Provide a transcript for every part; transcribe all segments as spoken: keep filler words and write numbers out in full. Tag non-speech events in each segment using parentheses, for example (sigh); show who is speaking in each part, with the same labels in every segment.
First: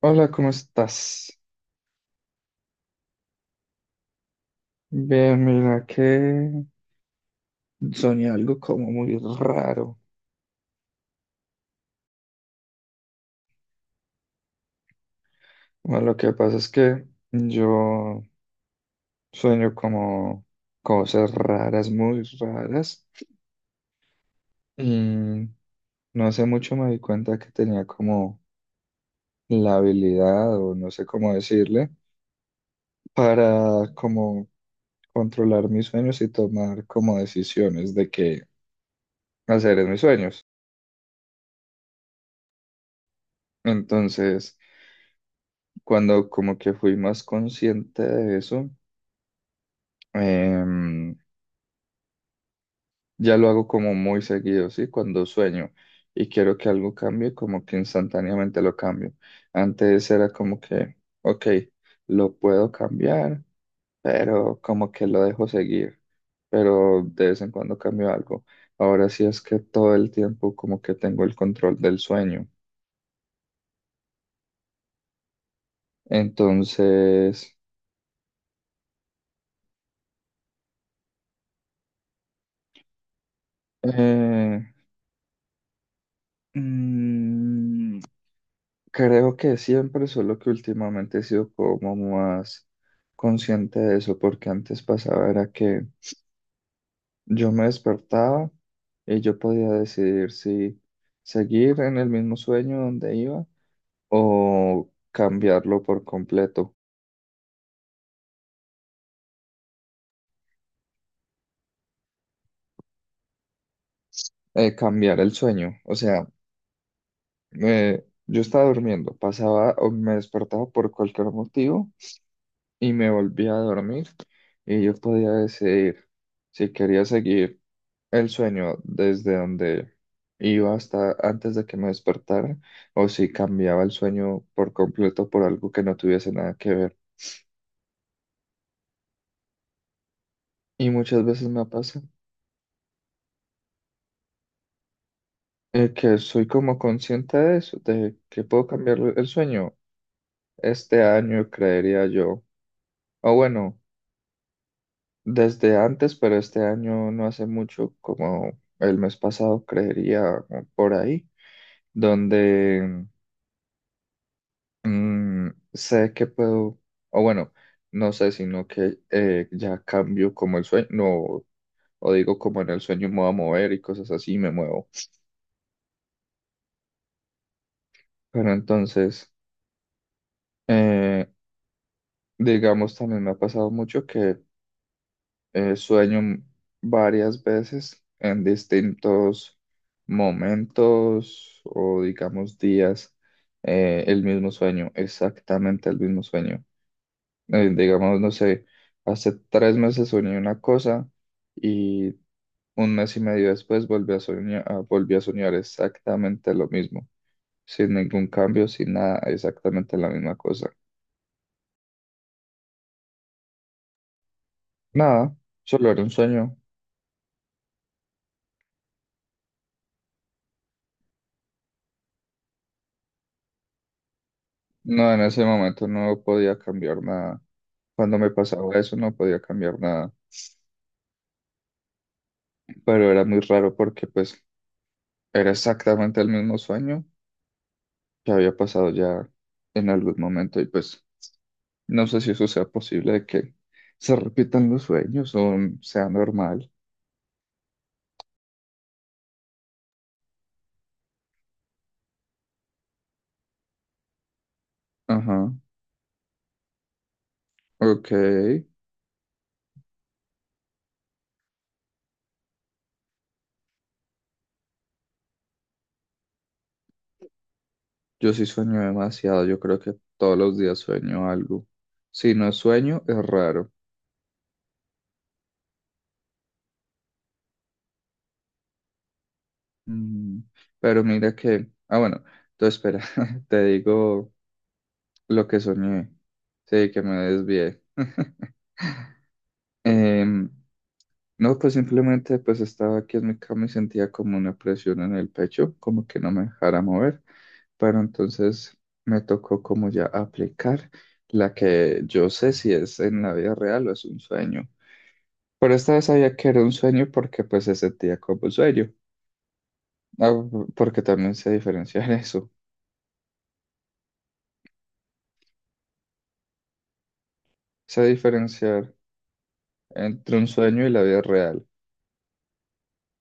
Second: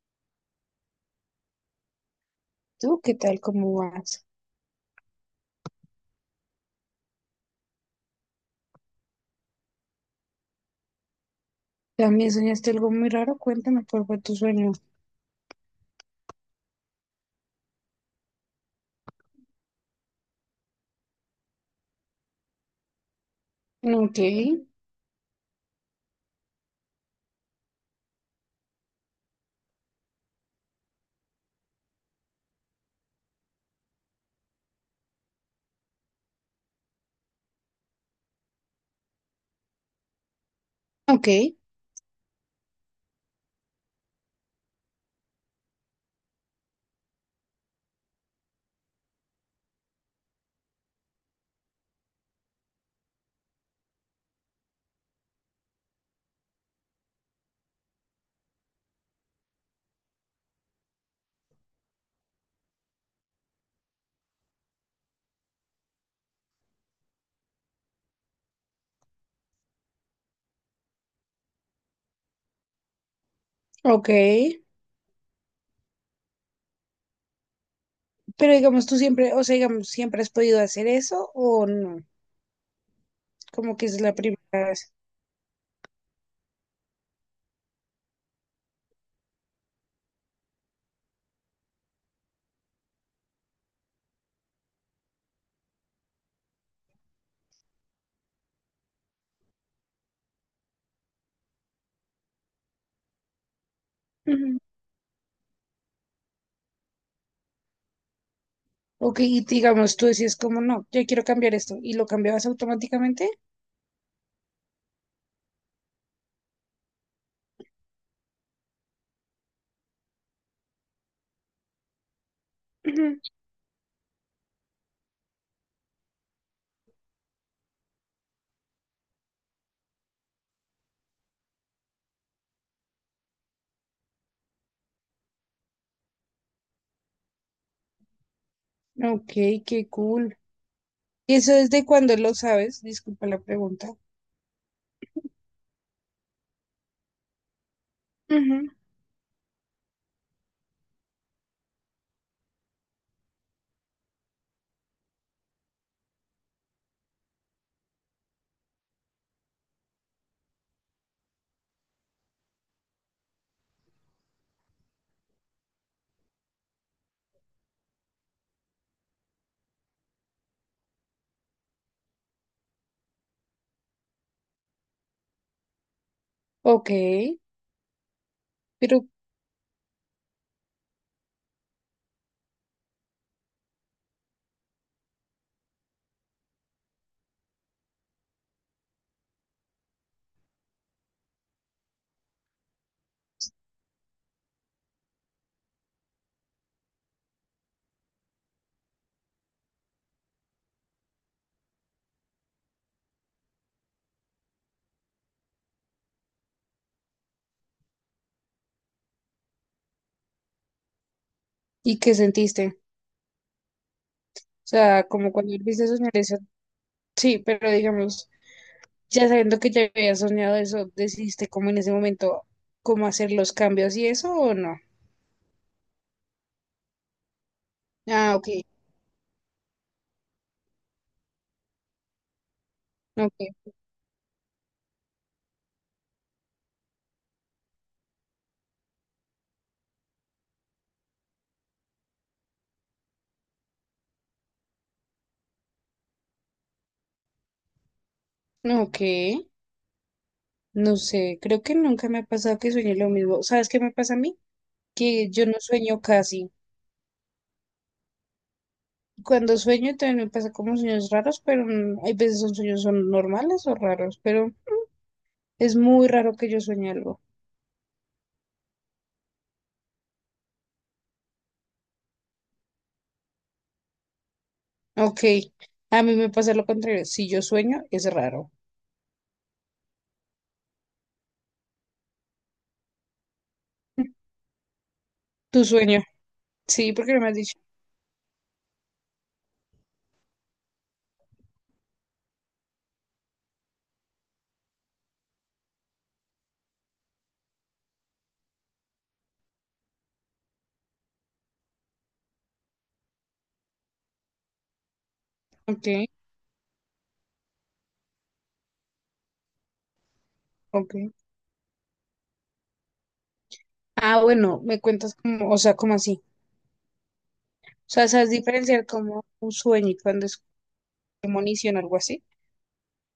Speaker 1: Hola, ¿cómo estás?
Speaker 2: ¿Tú qué tal? ¿Cómo vas?
Speaker 1: Bien, mira que soñé algo como muy raro.
Speaker 2: ¿También soñaste algo muy raro? Cuéntame cuál fue tu sueño.
Speaker 1: Bueno, lo que pasa es que yo sueño como cosas raras, muy raras.
Speaker 2: Ok,
Speaker 1: Y no hace mucho me di cuenta que tenía como la habilidad, o no sé cómo decirle, para como controlar mis sueños y tomar como decisiones de qué hacer en mis sueños.
Speaker 2: ok,
Speaker 1: Entonces, cuando como que fui más consciente de eso, em, ya lo hago como muy seguido, ¿sí? Cuando sueño y quiero que algo cambie, como que instantáneamente lo cambio. Antes era como que, ok, lo puedo cambiar, pero como que lo dejo seguir, pero de vez en cuando cambio algo. Ahora sí es que todo el tiempo como que tengo el control del sueño.
Speaker 2: ok.
Speaker 1: Entonces,
Speaker 2: Pero digamos, tú siempre, o sea, digamos, ¿siempre has podido hacer eso o no? Como que es la primera
Speaker 1: eh,
Speaker 2: vez.
Speaker 1: mm, creo que siempre, solo que últimamente he sido como más consciente de eso, porque antes pasaba era que yo me despertaba y yo podía decidir si seguir en el mismo sueño donde iba
Speaker 2: Ujú.
Speaker 1: o cambiarlo por completo,
Speaker 2: Ok, y digamos, tú decías como no, yo quiero cambiar esto y lo cambiabas automáticamente.
Speaker 1: eh, cambiar el sueño. O sea, eh, yo estaba durmiendo, pasaba o me despertaba por cualquier motivo y me volvía a dormir y yo podía decidir si quería seguir el sueño desde donde iba hasta antes de que me despertara, o si cambiaba el sueño por completo por algo que no tuviese nada que ver.
Speaker 2: Ujú. Ok, qué cool.
Speaker 1: Y muchas
Speaker 2: ¿Y
Speaker 1: veces
Speaker 2: eso
Speaker 1: me
Speaker 2: desde
Speaker 1: pasa
Speaker 2: cuándo lo sabes? Disculpa la pregunta.
Speaker 1: eh, que soy como consciente de eso, de que puedo
Speaker 2: Ujú.
Speaker 1: cambiar el sueño este año, creería yo. O bueno, desde antes, pero este año no hace mucho, como el mes pasado, creería o por ahí, donde Mm, sé que puedo, o bueno, no sé, sino que eh, ya cambio como el sueño, no, o digo como en el sueño me voy a mover y cosas así, me muevo.
Speaker 2: Ok,
Speaker 1: Pero
Speaker 2: pero
Speaker 1: entonces, eh, digamos, también me ha pasado mucho que eh, sueño m- varias veces en distintos momentos o digamos días, eh, el mismo sueño, exactamente el mismo sueño. eh, digamos, no sé, hace tres meses soñé una cosa y un mes y medio después volví a soñar, ah, volví a soñar exactamente lo mismo, sin ningún cambio, sin nada, exactamente la misma cosa.
Speaker 2: ¿y qué sentiste? O sea,
Speaker 1: Nada,
Speaker 2: como cuando volviste
Speaker 1: solo
Speaker 2: a
Speaker 1: era un
Speaker 2: soñar eso.
Speaker 1: sueño.
Speaker 2: Sí, pero digamos. Ya sabiendo que ya había soñado eso, ¿decidiste como en ese momento cómo hacer los cambios y eso o no?
Speaker 1: No, en ese momento no podía cambiar nada. Cuando me
Speaker 2: Ah, ok,
Speaker 1: pasaba eso no podía cambiar nada, pero era muy raro
Speaker 2: ok,
Speaker 1: porque pues era exactamente el mismo sueño que había pasado ya en algún momento y pues no sé si eso sea posible de que se repitan los sueños o sea normal.
Speaker 2: ok, no sé, creo que nunca me ha pasado que sueñe lo mismo. ¿Sabes qué me pasa a mí? Que yo
Speaker 1: Ajá,
Speaker 2: no sueño casi.
Speaker 1: ok.
Speaker 2: Cuando sueño también me pasa como sueños raros, pero mm, hay veces son sueños son normales o raros, pero es muy raro que yo sueñe algo.
Speaker 1: Yo sí sueño demasiado. Yo creo que todos los días sueño algo. Si no sueño, es raro.
Speaker 2: Ok, a mí me pasa lo contrario, si yo sueño es raro.
Speaker 1: Mm, Pero mira que... Ah, bueno. Entonces, espera, (laughs) te digo lo que
Speaker 2: Tu sueño,
Speaker 1: soñé. Sí,
Speaker 2: sí,
Speaker 1: que me
Speaker 2: porque no me has dicho.
Speaker 1: desvié. Em, No, pues simplemente pues estaba aquí en mi cama y sentía como una presión en el pecho, como que no me dejara mover, pero entonces me tocó como ya aplicar la que yo sé si es en la vida real o es un sueño. Pero esta
Speaker 2: Ok,
Speaker 1: vez sabía que era un sueño porque pues se sentía como un sueño, ah,
Speaker 2: ok.
Speaker 1: porque también sé diferenciar (laughs) eso,
Speaker 2: Ah, bueno, me cuentas como, o sea, como así. O
Speaker 1: sé
Speaker 2: sea, sabes diferenciar
Speaker 1: diferenciar
Speaker 2: como un sueño y cuando
Speaker 1: entre
Speaker 2: es
Speaker 1: un sueño y la vida real,
Speaker 2: premonición o algo así.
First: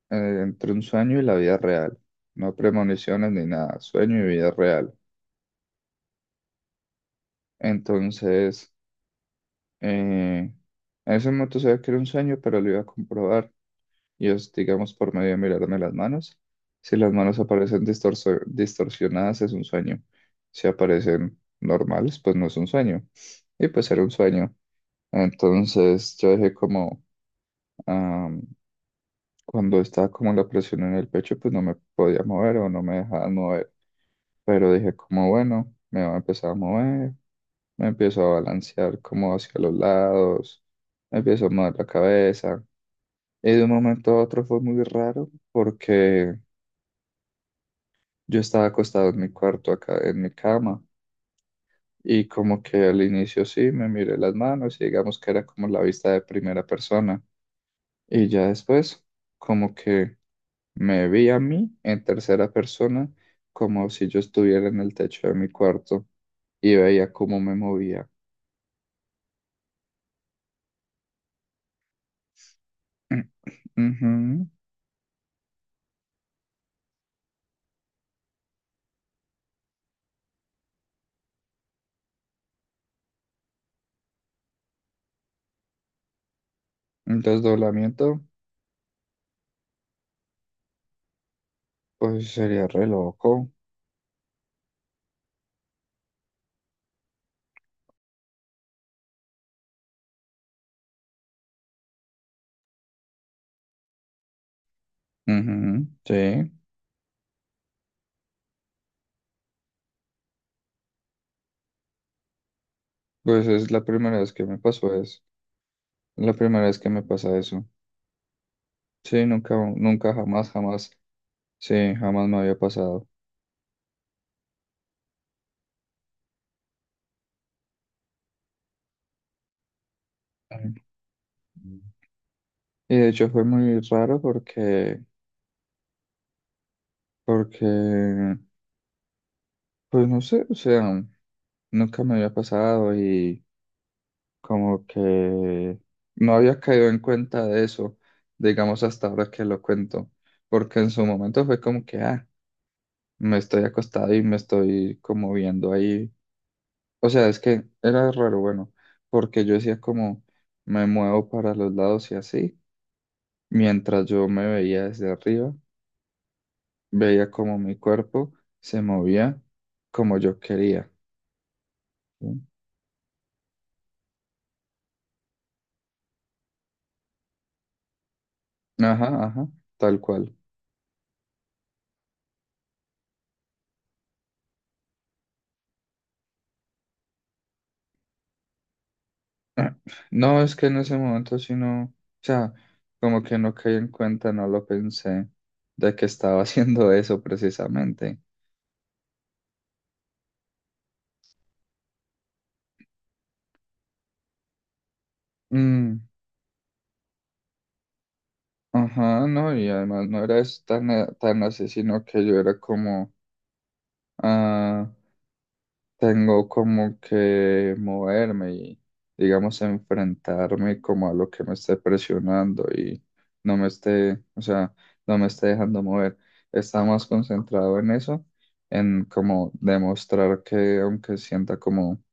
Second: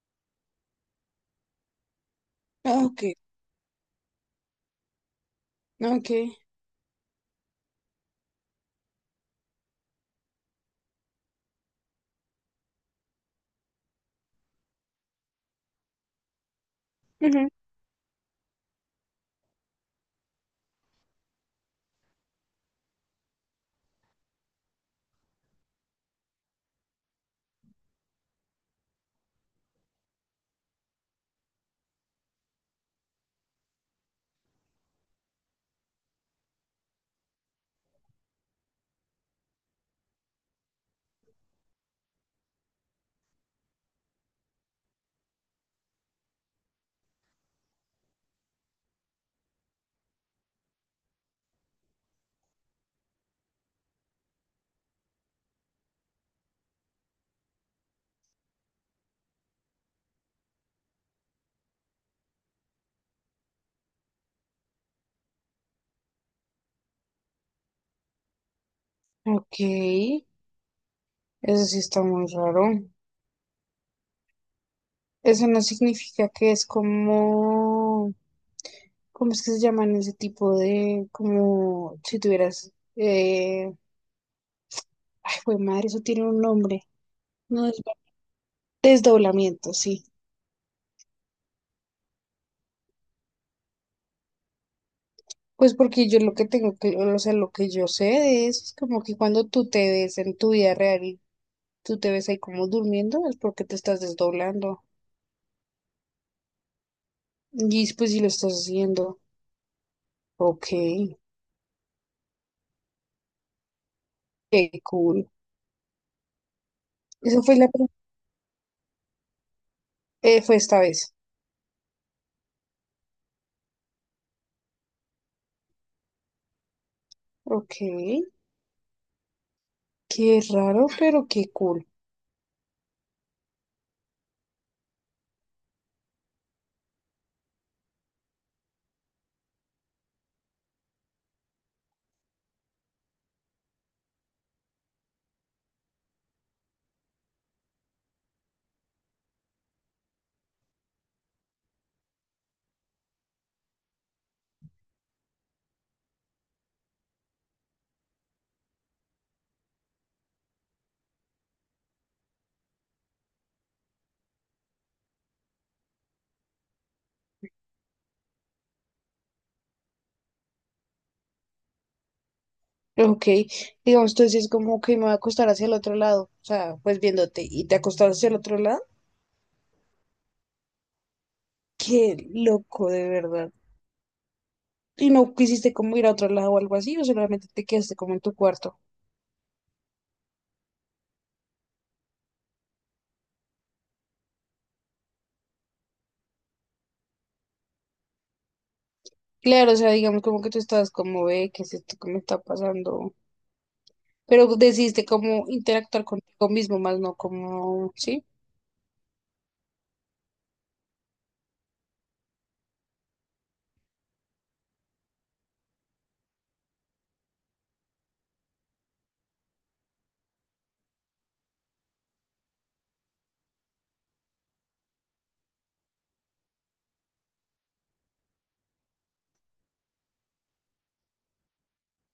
Speaker 1: eh, entre un sueño y la vida real, no
Speaker 2: Ah, ok,
Speaker 1: premoniciones ni nada, sueño y vida real.
Speaker 2: ok.
Speaker 1: Entonces... Eh, en ese momento sabía que era un sueño, pero lo iba a comprobar. Y es, digamos, por medio de mirarme las manos. Si las manos
Speaker 2: Ujú.
Speaker 1: aparecen distorso- distorsionadas, es un sueño. Si aparecen normales, pues no es un sueño. Y pues era un sueño. Entonces yo dije como, cuando estaba como la presión en el pecho, pues no me podía mover o no me dejaban mover. Pero dije como, bueno, me voy a empezar a mover, me empiezo a balancear como hacia los lados, me empiezo a mover la cabeza. Y de un momento a otro fue muy raro porque yo estaba acostado en mi cuarto acá, en mi cama. Y como que al inicio sí, me miré las manos y digamos que era como la vista de primera persona. Y ya después, como que... Me vi a mí en tercera persona como si yo estuviera en el techo de mi cuarto y veía cómo me movía.
Speaker 2: Ok, eso sí está muy raro.
Speaker 1: (clears throat) Ujú.
Speaker 2: Eso no significa que es como, ¿cómo es que se llaman ese tipo de, como si tuvieras, eh, ay, güey, madre, eso tiene un nombre.
Speaker 1: El
Speaker 2: No es
Speaker 1: desdoblamiento,
Speaker 2: desdoblamiento, sí.
Speaker 1: pues sería re loco.
Speaker 2: Pues porque yo lo que tengo que, o sea, lo que yo sé de eso es como que cuando tú te ves en tu vida real tú te ves ahí como durmiendo, es porque te estás desdoblando.
Speaker 1: Ujú, sí,
Speaker 2: Y pues si lo estás haciendo. Ok,
Speaker 1: pues es la primera vez que me
Speaker 2: qué
Speaker 1: pasó eso.
Speaker 2: cool.
Speaker 1: La primera vez que me pasa
Speaker 2: Eso fue
Speaker 1: eso.
Speaker 2: la prim-
Speaker 1: Sí, nunca, nunca,
Speaker 2: eh,
Speaker 1: jamás,
Speaker 2: fue esta
Speaker 1: jamás.
Speaker 2: vez.
Speaker 1: Sí, jamás me había pasado.
Speaker 2: Ok, qué raro, pero qué
Speaker 1: Ujú.
Speaker 2: cool.
Speaker 1: Y de hecho fue muy raro porque, porque, pues no sé, o sea, nunca me había pasado y como que no había caído en cuenta de eso, digamos hasta ahora que lo cuento, porque en su momento fue como que, ah, me estoy acostado y me estoy como viendo ahí. O sea, es que era raro, bueno, porque yo decía como me muevo para los lados y así, mientras yo me veía desde arriba, veía como mi cuerpo se movía como yo quería. ¿Sí?
Speaker 2: Ok, digamos, tú es como que me voy a acostar hacia el otro lado. O sea, pues viéndote y te acostaste hacia el otro lado.
Speaker 1: Ajá, ajá, tal cual.
Speaker 2: Qué loco, de verdad. Y no quisiste como ir a otro lado o algo así, o solamente te quedaste como en tu cuarto.
Speaker 1: (clears throat) Ah, no, es que en ese momento sí no, o sea, como que no caí en cuenta, no lo pensé de que estaba (laughs) haciendo eso precisamente.
Speaker 2: Claro, o sea, digamos como que tú estabas como, ve, ¿qué es esto que me está pasando? Pero decidiste como
Speaker 1: Mm,
Speaker 2: interactuar contigo mismo, más no como, ¿sí?
Speaker 1: ajá, no, y además no era es- tan, eh, tan así, sino que yo era como, ah, tengo como que moverme y, digamos, enfrentarme como a lo que me esté presionando y no me esté, o sea, no me esté dejando mover. Está más concentrado en eso, en como demostrar que aunque sienta como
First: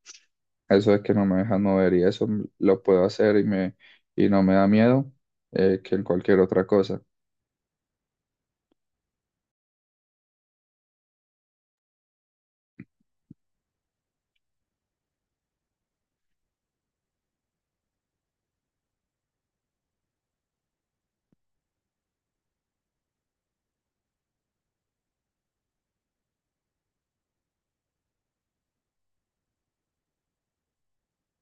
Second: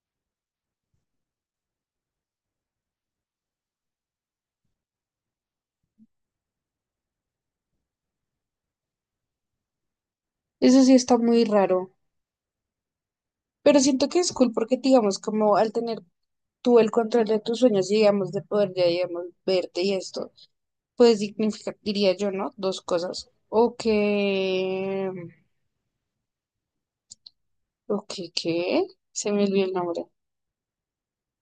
Speaker 1: eso de que no me dejan mover y eso lo puedo hacer y me y no me da miedo eh, que en cualquier otra cosa.
Speaker 2: Eso sí está muy raro, pero siento que es cool porque, digamos, como al tener tú el control de tus sueños, y, digamos, de poder, ya, digamos, verte y esto, pues significa, diría yo, ¿no? Dos cosas. O que, o que, ¿qué? Se me olvidó el nombre.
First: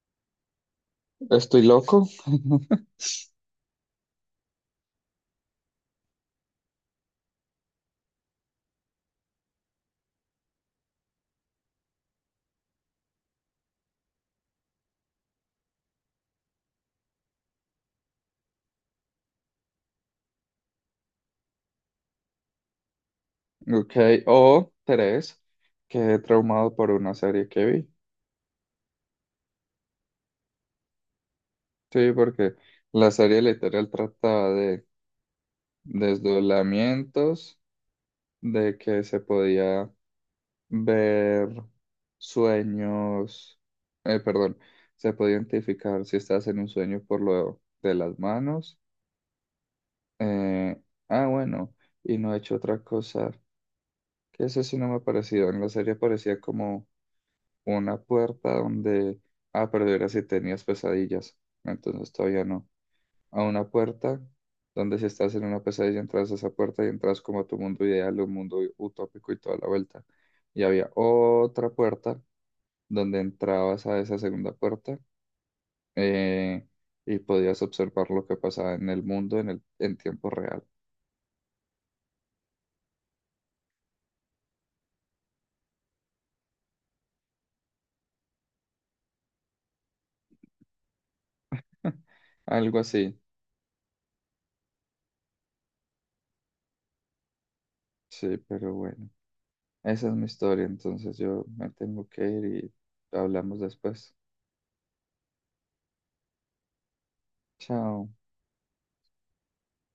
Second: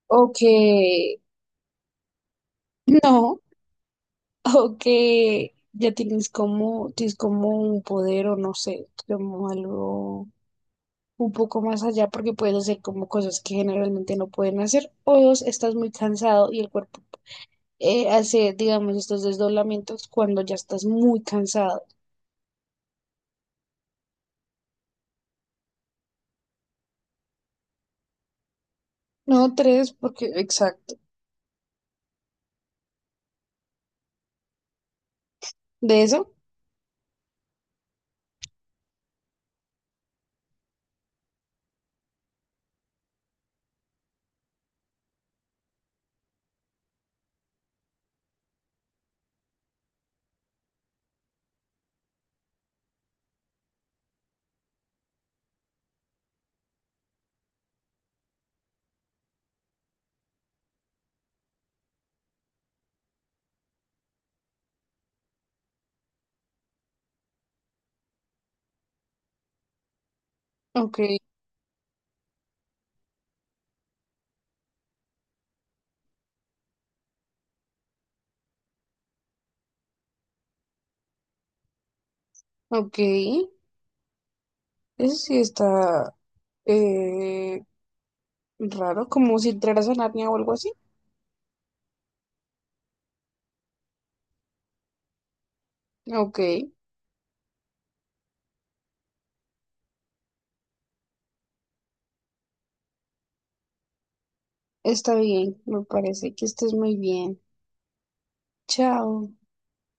Speaker 2: O que,
Speaker 1: Estoy loco. (laughs)
Speaker 2: (clears throat) no, o que ya tienes como, tienes como un poder o no sé, como algo un poco más allá porque puedes hacer como cosas que generalmente no pueden hacer. O dos, estás muy cansado y el cuerpo eh, hace, digamos, estos desdoblamientos cuando ya estás muy cansado.
Speaker 1: Ok, o tres, quedé traumado por una serie que vi.
Speaker 2: No, tres, porque, exacto.
Speaker 1: Sí, porque la serie literal trataba de
Speaker 2: ¿De eso?
Speaker 1: desdoblamientos, de que se podía ver sueños, eh, perdón, se podía identificar si estás en un sueño por lo de las manos. eh, ah, bueno, y no he hecho otra cosa, que eso sí no me ha parecido. En la serie parecía como una puerta donde, ah, pero era si tenías pesadillas, entonces todavía no. A una puerta donde si estás en una pesadilla entras a esa puerta y entras como a tu mundo ideal, un mundo utópico y toda la vuelta. Y había
Speaker 2: Ok,
Speaker 1: otra puerta donde entrabas a esa segunda puerta eh, y podías observar lo que pasaba en el mundo en el, en tiempo real.
Speaker 2: ok. Eso sí está eh, raro, como si entraras a Narnia o algo así.
Speaker 1: (laughs) Algo así.
Speaker 2: Ok,
Speaker 1: Sí, pero bueno, esa es mi historia, entonces yo me tengo que ir y hablamos después.
Speaker 2: está bien, me parece que estés muy bien.
Speaker 1: Chao.
Speaker 2: Chao.